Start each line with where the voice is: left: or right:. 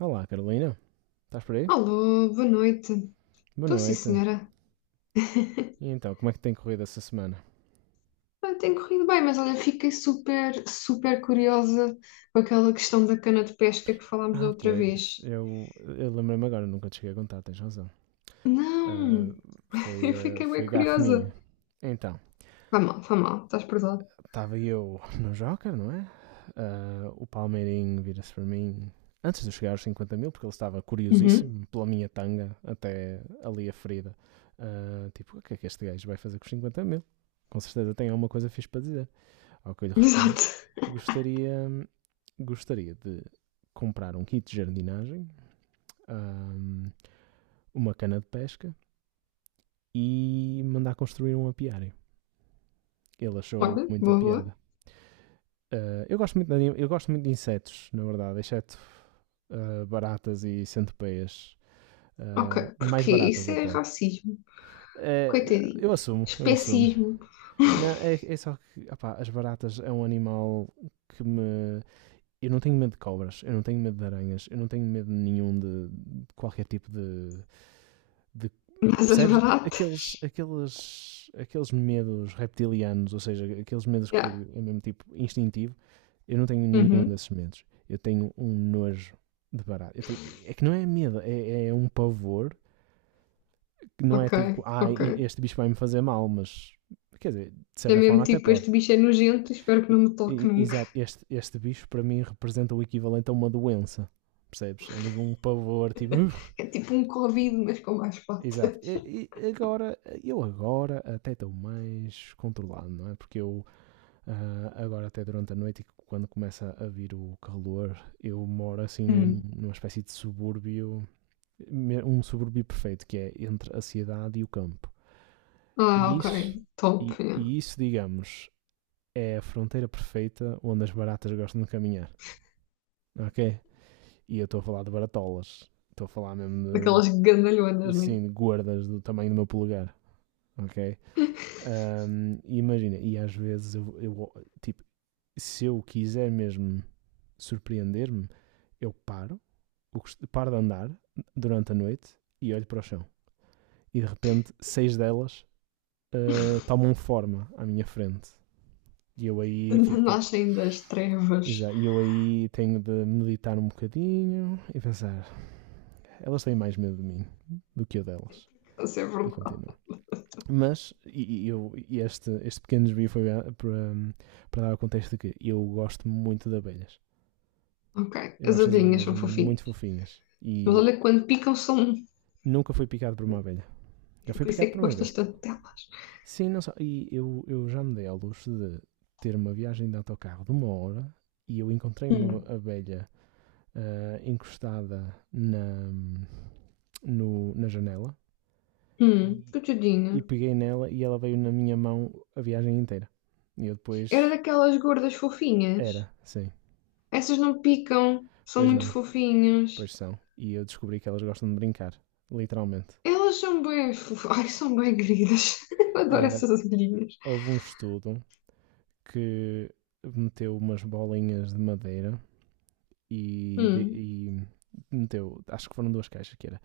right: Olá, Carolina. Estás por aí?
left: Alô, boa noite.
right: Boa
left: Estou sim,
right: noite.
left: senhora.
right: E então, como é que tem corrido essa semana?
left: Tem corrido bem, mas olha, fiquei super curiosa com aquela questão da cana de pesca que falámos da
right: Ah,
left: outra
right: pois,
left: vez.
right: eu lembrei-me agora, nunca te cheguei a contar, tens razão. Ah,
left: Não,
right: foi,
left: eu
right: ah,
left: fiquei bem
right: foi gafe minha.
left: curiosa.
right: Então,
left: Vai mal, estás perdoado.
right: estava eu no Joker, não é? Ah, o Palmeirinho vira-se para mim antes de eu chegar aos 50 mil, porque ele estava
left: Uhum.
right: curiosíssimo pela minha tanga até ali a ferida. Ah, tipo, o que é que este gajo vai fazer com os 50 mil? Com certeza tem alguma coisa fixe para dizer. Ao que eu lhe respondo:
left: Exato.
right: gostaria, gostaria de comprar um kit de jardinagem, ahm, uma cana de pesca e mandar construir um apiário. Ele achou
left: Olha,
right: muita
left: boa, boa.
right: piada. Ah, eu gosto muito de insetos, na verdade, exceto baratas e centopeias.
left: Ok,
right: Ah, mais
left: porque
right: baratas
left: isso é
right: até.
left: racismo.
right: Ah, eu
left: Coitadinhas.
right: assumo, eu assumo.
left: Especismo.
right: Não, é só que opá, as baratas é um animal que me eu não tenho medo de cobras, eu não tenho medo de aranhas, eu não tenho medo nenhum de qualquer tipo de.
left: Mas
right: Percebes?
left: baratas.
right: Aqueles medos reptilianos, ou seja, aqueles medos que
left: Yeah.
right: é mesmo tipo instintivo, eu não tenho nenhum
left: Uhum.
right: desses medos. Eu tenho um nojo de barato. É que não é medo, é um pavor que não é
left: Ok,
right: tipo,
left: ok.
right: este bicho vai me fazer mal, mas quer dizer, de
left: É
right: certa
left: mesmo
right: forma até
left: tipo,
right: pode.
left: este bicho é nojento, espero que não me toque nunca.
right: Exato, este bicho para mim representa o equivalente a uma doença, percebes? É mesmo um pavor, tipo.
left: É tipo um Covid, mas com mais
right: Exato.
left: patas.
right: E agora, eu agora até estou mais controlado, não é? Porque eu agora até durante a noite, e quando começa a vir o calor, eu moro assim num-
left: Hum.
right: numa espécie de subúrbio, um subúrbio perfeito, que é entre a cidade e o campo.
left: Ah,
right: E
left: ok.
right: isso,
left: Top,
right: e,
left: yeah.
right: e isso digamos, é a fronteira perfeita onde as baratas gostam de caminhar, ok? E eu estou a falar de baratolas. Estou a falar mesmo
left: Daquelas gandalhonas,
right: de,
left: né?
right: sim, de gordas do tamanho do meu polegar, ok? E imagina, e às vezes eu, tipo, se eu quiser mesmo surpreender-me, eu paro, eu paro, de andar durante a noite e olho para o chão. E de repente, seis delas tomam forma à minha frente. E eu aí fico tipo,
left: Nascem das trevas.
right: E eu aí tenho de meditar um bocadinho e pensar, elas têm mais medo de mim do que eu delas.
left: Isso é
right: E
left: verdade.
right: continua. Mas este pequeno desvio foi para dar o contexto de que eu gosto muito de abelhas.
left: Ok.
right: Eu
left: As
right: acho as
left: abelhinhas
right: abelhas
left: são fofinhas.
right: muito fofinhas
left: Mas olha,
right: e
left: que quando picam são...
right: nunca fui picado por uma abelha. Já fui
left: Por isso é
right: picado
left: que
right: por uma
left: gostas
right: vespa.
left: tanto delas.
right: Sim, não só. E eu já me dei ao luxo de ter uma viagem de autocarro de uma hora e eu encontrei uma
left: Hum.
right: abelha encostada na, no- na janela
left: Coitadinha.
right: e, e peguei nela e ela veio na minha mão a viagem inteira. E eu
left: Era
right: depois
left: daquelas gordas fofinhas.
right: era, sim.
left: Essas não picam, são
right: Pois
left: muito
right: não,
left: fofinhas.
right: pois são. E eu descobri que elas gostam de brincar, literalmente.
left: Elas são bem fofas. Ai, são bem queridas. Eu adoro
right: Ah,
left: essas abelhinhas.
right: houve um estudo que meteu umas bolinhas de madeira e, de-
left: Hum,
right: e meteu, acho que foram duas caixas, que era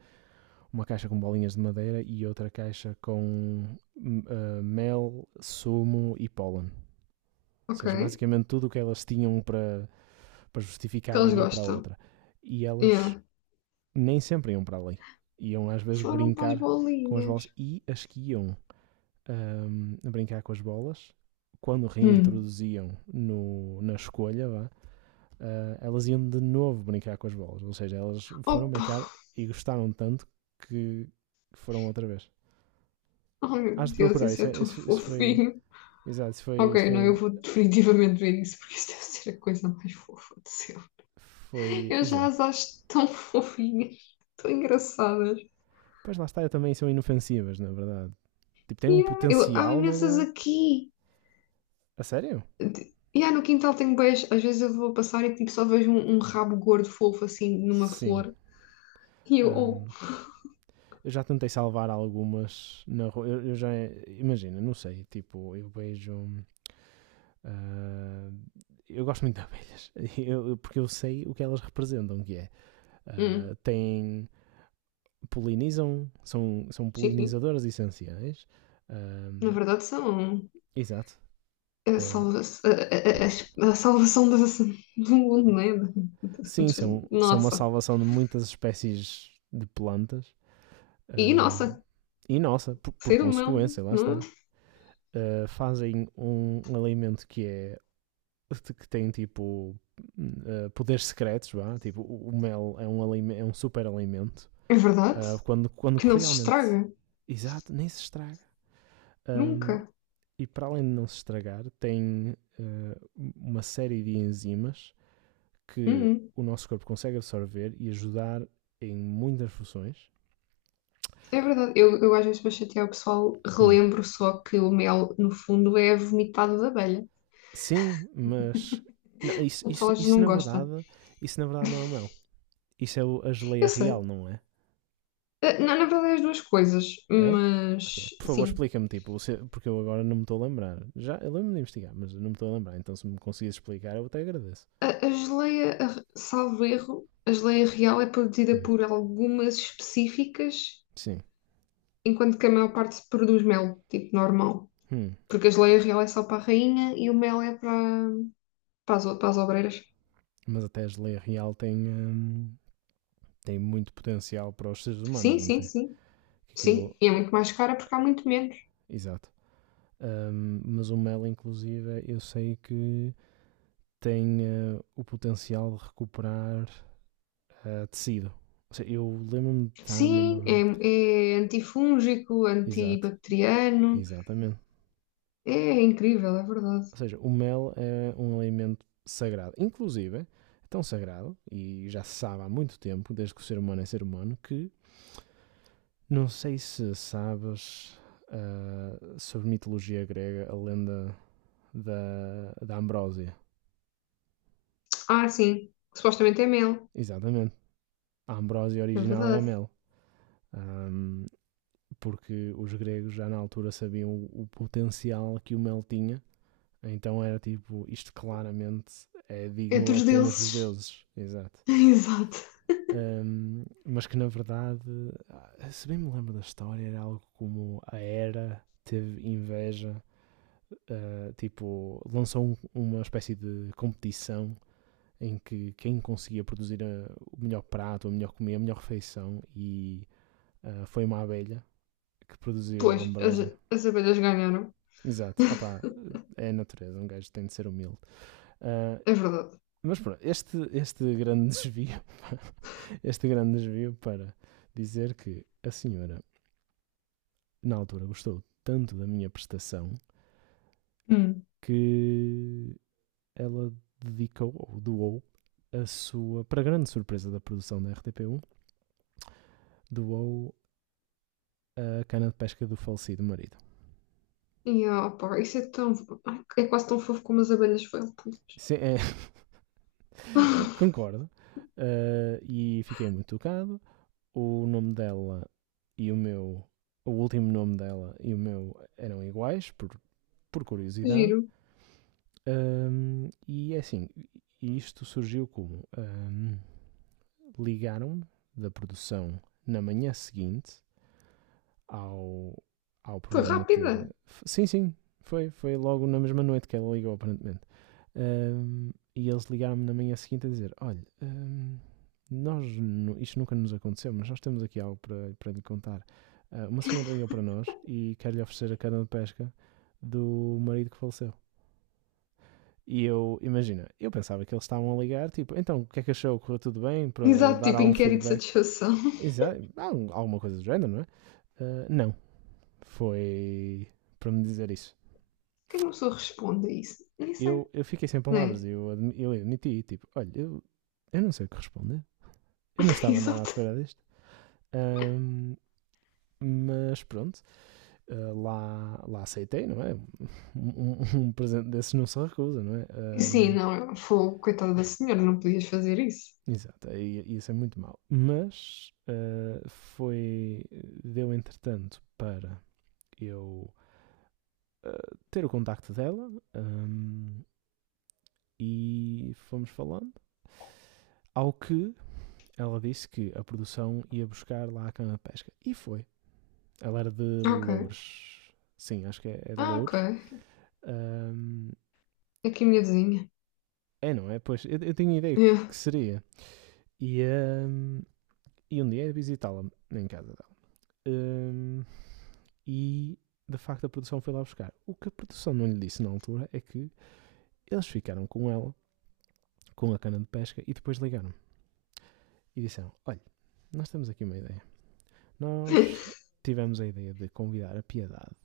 right: uma caixa com bolinhas de madeira e outra caixa com mel, sumo e pólen. Ou
left: ok.
right: seja, basicamente tudo o que elas tinham para,
left: Que
right: justificar
left: elas
right: irem para a
left: gostam.
right: outra. E elas
left: Yeah.
right: nem sempre iam para ali. Iam às vezes
left: Foram para as
right: brincar com as
left: bolinhas.
right: bolas e as que iam a brincar com as bolas. Quando
left: Hum.
right: reintroduziam no, na escolha, vá, elas iam de novo brincar com as bolas. Ou seja, elas foram
left: Opa!
right: brincar e gostaram tanto que foram outra vez.
left: Oh meu
right: Hás de
left: Deus,
right: procurar,
left: isso
right: isso,
left: é
right: é-
left: tão
right: isso, isso foi.
left: fofinho.
right: Exato, isso foi, isso
left: Ok, não, eu
right: foi.
left: vou definitivamente ver isso, porque isto deve ser a coisa mais fofa do céu.
right: Foi.
left: Eu já
right: Exato.
left: as acho tão fofinhas, tão engraçadas.
right: Pois lá está, também são inofensivas, na verdade. Tipo, têm um
left: Yeah, eu, há
right: potencial a
left: imensas
right: magoar.
left: aqui.
right: A sério?
left: E yeah, no quintal tenho beijo. Às vezes eu vou passar e tipo, só vejo um rabo gordo fofo assim numa
right: Sim.
left: flor. E eu, oh,
right: Ahm, eu já tentei salvar algumas na rua. Eu já. Imagina, não sei. Tipo, eu vejo. Ah, eu gosto muito de abelhas, porque eu sei o que elas representam, que é,
left: hum,
right: têm, polinizam, são
left: sim.
right: polinizadoras essenciais, Ah,
left: Na verdade são.
right: exato,
left: A,
right: Ah,
left: salva- a salvação da- do mundo, né?
right: sim, são uma
left: Nossa.
right: salvação de muitas espécies de plantas,
left: E
right: Ah,
left: nossa,
right: e nossa, por
left: ser humano,
right: consequência, lá
left: não é?
right: está, Ah, fazem um alimento que é, que tem tipo, hum, poderes secretos, vá, tipo, o mel é um super alimento,
left: É verdade
right: Ah, quando
left: que não se
right: realmente.
left: estraga.
right: Exato, nem se estraga. Ahm,
left: Nunca.
right: e para além de não se estragar, tem uma série de enzimas que
left: Uhum.
right: o nosso corpo consegue absorver e ajudar em muitas funções.
left: É verdade. Eu às vezes para chatear o pessoal
right: Hum.
left: relembro só que o mel, no fundo, é vomitado da abelha.
right: Sim, mas não,
left: O pessoal às vezes não gosta.
right: isso na verdade não é mel. Isso é a
left: Eu
right: geleia
left: sei.
right: real, não é?
left: Na verdade é as duas coisas,
right: É? Ok.
left: mas
right: Por favor,
left: sim.
right: explica-me, tipo, porque eu agora não me estou a lembrar. Já, eu lembro-me de investigar, mas não me estou a lembrar. Então, se me conseguires explicar, eu até agradeço.
left: A geleia, a- salvo erro, a geleia real é produzida
right: Hum.
left: por algumas específicas
right: Sim.
left: enquanto que a maior parte se produz mel, tipo normal.
right: Hum,
left: Porque a geleia real é só para a rainha e o mel é para, para as, o- para as obreiras.
right: Mas até a geleia real tem, tem muito potencial para os seres
left: Sim,
right: humanos, não
left: sim,
right: tem?
left: sim.
right: Que aquilo.
left: Sim, e é muito mais cara porque há muito menos.
right: Exato. Mas o mel, inclusive, é, eu sei que tem o potencial de recuperar tecido. Ou seja, eu lembro-me de estar numa.
left: Sim, é, é antifúngico,
right: Exato,
left: antibacteriano.
right: exatamente.
left: É incrível, é verdade.
right: Ou seja, o mel é um alimento sagrado. Inclusive, é tão sagrado, e já se sabe há muito tempo, desde que o ser humano é ser humano, que Não sei se sabes sobre mitologia grega, a lenda da Ambrósia.
left: Ah, sim, supostamente é mel.
right: Exatamente. A Ambrósia
left: É
right: original era
left: verdade.
right: mel. Ahm, Porque os gregos já na altura sabiam o potencial que o mel tinha. Então era tipo, isto claramente é
left: É
right: digno
left: dos
right: apenas dos
left: deuses.
right: deuses. Exato.
left: Exato.
right: Mas que na verdade, se bem me lembro da história, era algo como a Hera teve inveja tipo, lançou uma espécie de competição em que quem conseguia produzir o melhor prato, a melhor comida, a melhor refeição e foi uma abelha que produziu a
left: Pois, as,
right: ambrósia.
left: as abelhas ganharam.
right: Exato, opá, é a natureza, um gajo tem de ser humilde. Ah,
left: É verdade.
right: mas pronto, este grande desvio, este grande desvio para dizer que a senhora, na altura, gostou tanto da minha prestação
left: Hum.
right: que ela dedicou, ou doou, a sua, para grande surpresa da produção da RTP1, doou a cana de pesca do falecido marido.
left: E, opa, isso é tão... Ai, é quase tão fofo como as abelhas felpudas.
right: Sim, é, concordo. E fiquei muito tocado. O nome dela e o meu, o último nome dela e o meu eram iguais, por
left: Que
right: curiosidade.
left: giro.
right: E é assim, isto surgiu como? Ligaram-me da produção na manhã seguinte ao, ao
left: Foi
right: programa
left: rápida.
right: ter. Sim, sim, foi logo na mesma noite que ela ligou, aparentemente. E eles ligaram-me na manhã seguinte a dizer: Olha, nós, isto nunca nos aconteceu, mas nós temos aqui algo para, lhe contar. Uma senhora ligou para nós e quer-lhe oferecer a cana de pesca do marido que faleceu. E eu, imagina, eu pensava que eles estavam a ligar, tipo, então o que é que achou? Correu tudo bem? Para
left: Exato,
right: dar
left: tipo
right: algum
left: inquérito de
right: feedback?
left: satisfação.
right: Exato, alguma coisa do género, não é? Não, foi para me dizer isso.
left: Por que é uma pessoa responde a isso? Nem sei,
right: Eu fiquei sem
left: não
right: palavras,
left: é?
right: eu, admiti, tipo, olha, eu não sei o que responder. Eu não estava nada à
left: Exato.
right: espera disto. Ahm, mas pronto, lá aceitei, não é? Um, um- um presente desses não se recusa, não é?
left: Sim,
right: Ahm,
left: não, foi coitada da senhora, não podias fazer isso.
right: exato, isso é muito mau. Mas foi. Deu entretanto para eu ter o contacto dela e fomos falando. Ao que ela disse que a produção ia buscar lá a cana de pesca. E foi. Ela era de
left: Ok.
right: Loures. Sim, acho que é de
left: Ah, ok.
right: Loures. Ahm,
left: Aqui a minha vizinha.
right: É, não é? Pois, eu tinha ideia que,
left: Yeah.
right: que seria. E, ahm, e um dia ia visitá-la em casa dela. Ahm, e, de facto, a produção foi lá buscar. O que a produção não lhe disse na altura é que eles ficaram com ela, com a cana de pesca, e depois ligaram. E disseram, olha, nós temos aqui uma ideia. Nós tivemos a ideia de convidar a Piedade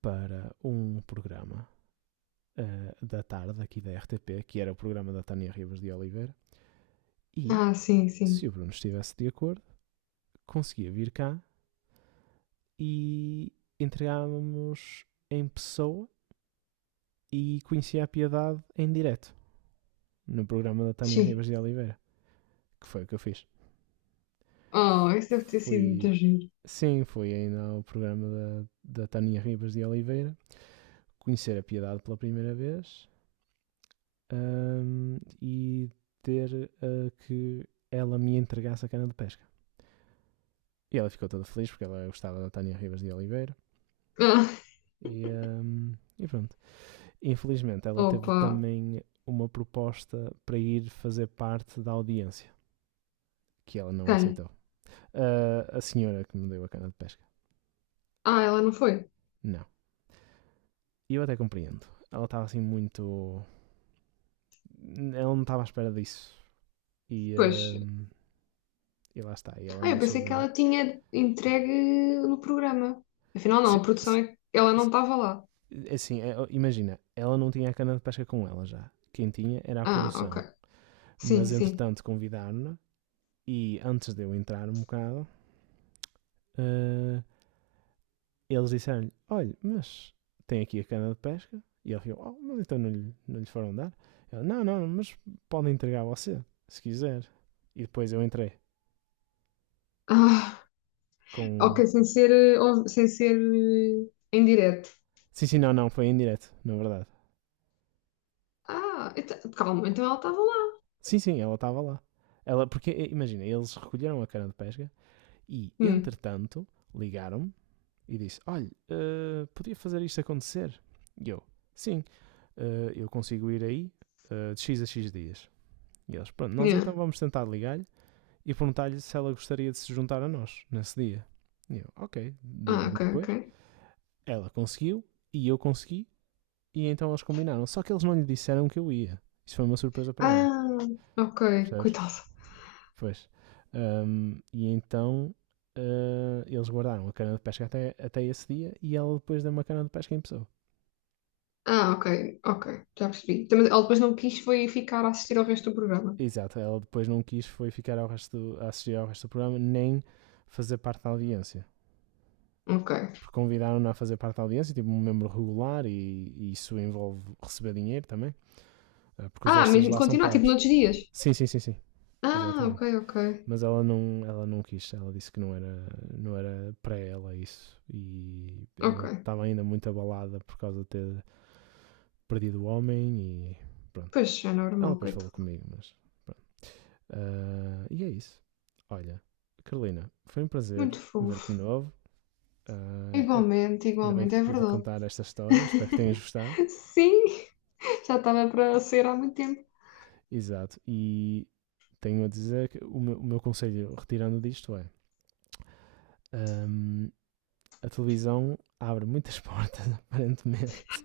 right: para um programa da tarde aqui da RTP, que era o programa da Tânia Ribas de Oliveira, e
left: Ah, sim,
right: se
left: sim.
right: o Bruno estivesse de acordo, conseguia vir cá e entregávamos em pessoa e conhecia a piedade em direto no programa da Tânia
left: Sim.
right: Ribas de Oliveira, que foi o que eu fiz.
left: Oh,
right: F
left: isso deve ter sido muito
right: fui.
left: giro.
right: Sim, foi ainda ao programa da Tânia Ribas de Oliveira conhecer a piedade pela primeira vez e ter que ela me entregasse a cana de pesca. E ela ficou toda feliz porque ela gostava da Tânia Rivas de Oliveira.
left: Ah,
right: E pronto. Infelizmente, ela teve
left: opa.
right: também uma proposta para ir fazer parte da audiência, que ela não
left: Quem?
right: aceitou. Ah, a senhora que me deu a cana de pesca.
left: Ah, ela não foi.
right: Não. E eu até compreendo. Ela estava assim muito. Ela não estava à espera disso. E,
left: Pois.
right: ahm, e lá está. E ela
left: Ah, eu
right: não
left: pensei que
right: soube.
left: ela tinha entregue no programa. Afinal, não,
right: Se,
left: a produção
right: se,
left: é que ela não
right: se,
left: estava lá.
right: É assim, imagina, ela não tinha a cana de pesca com ela já. Quem tinha era a
left: Ah, ok.
right: produção.
left: Sim,
right: Mas
left: sim.
right: entretanto convidaram-na e antes de eu entrar um bocado, eh, eles disseram-lhe: Olha, mas tem aqui a cana de pesca. E ele ficou: Oh, mas então não lhe foram dar? Ela: Não, não, mas podem entregar a você, se quiser. E depois eu entrei
left: Ah. Ok,
right: com.
left: sem ser, eh, ou- sem ser em direto.
right: Sim, sim, não, não, foi em direto, na verdade.
left: Ah, então- calma, então ela estava lá.
right: Sim, sim, ela estava lá. Ela, porque, imagina, eles recolheram a cana de pesca e,
left: Hum,
right: entretanto, ligaram-me e disse: Olha, podia fazer isto acontecer? E eu: Sim, eu consigo ir aí de X a X dias. E eles: Pronto, nós então
left: yeah.
right: vamos tentar ligar-lhe e perguntar-lhe se ela gostaria de se juntar a nós nesse dia. E eu: Ok,
left: Ah,
right: digam-me
left: ok, ok.
right: depois. Ela conseguiu e eu consegui e então eles combinaram. Só que eles não lhe disseram que eu ia. Isso foi uma surpresa para ela,
left: Ah, ok,
right: percebes?
left: coitada.
right: Pois. E então eles guardaram a cana de pesca até esse dia e ela depois deu uma cana de pesca em pessoa.
left: Ah, ok, ok, já percebi. Também, ela depois não quis foi ficar a assistir ao resto do programa.
right: Exato, ela depois não quis foi ficar a assistir ao resto do programa, nem fazer parte da audiência.
left: Ok.
right: Porque convidaram-na a fazer parte da audiência, tipo um membro regular, e isso envolve receber dinheiro também, porque os
left: Ah,
right: extras
left: mesmo
right: lá são
left: continuar, tipo
right: pagos.
left: noutros dias.
right: Sim, sim, sim, sim,
left: Ah, ok,
right: exatamente.
left: ok,
right: Mas ela não quis, ela disse que não era para ela isso. E ela
left: ok.
right: estava ainda muito abalada por causa de ter perdido o homem, e pronto.
left: Pois, é
right: Ela
left: normal,
right: depois falou
left: coitado.
right: comigo, mas e é isso. Olha, Carolina, foi um prazer
left: Muito
right: ver-te de
left: fofo.
right: novo. Ah, é,
left: Igualmente,
right: ainda bem que
left: igualmente,
right: te
left: é
right: pude
left: verdade.
right: contar esta história. Espero que tenhas gostado.
left: Sim, já estava para ser há muito tempo.
right: Exato. E tenho a dizer que o meu conselho, retirando disto, é: ahm, a televisão abre muitas portas, aparentemente.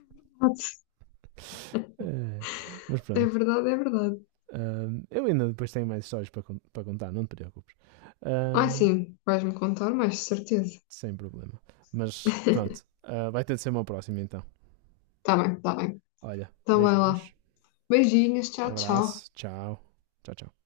right: Eh, mas
left: É
right: pronto.
left: verdade, é verdade.
right: Eu ainda depois tenho mais histórias para, contar, não te preocupes.
left: Ah,
right: Ahm,
left: sim, vais-me contar mais, de certeza.
right: sem problema. Mas pronto, vai ter de ser uma próxima então.
left: Tá bem, tá bem.
right: Olha,
left: Então vai lá.
right: beijinhos.
left: Beijinhos, tchau, tchau.
right: Abraço, tchau. Tchau, tchau.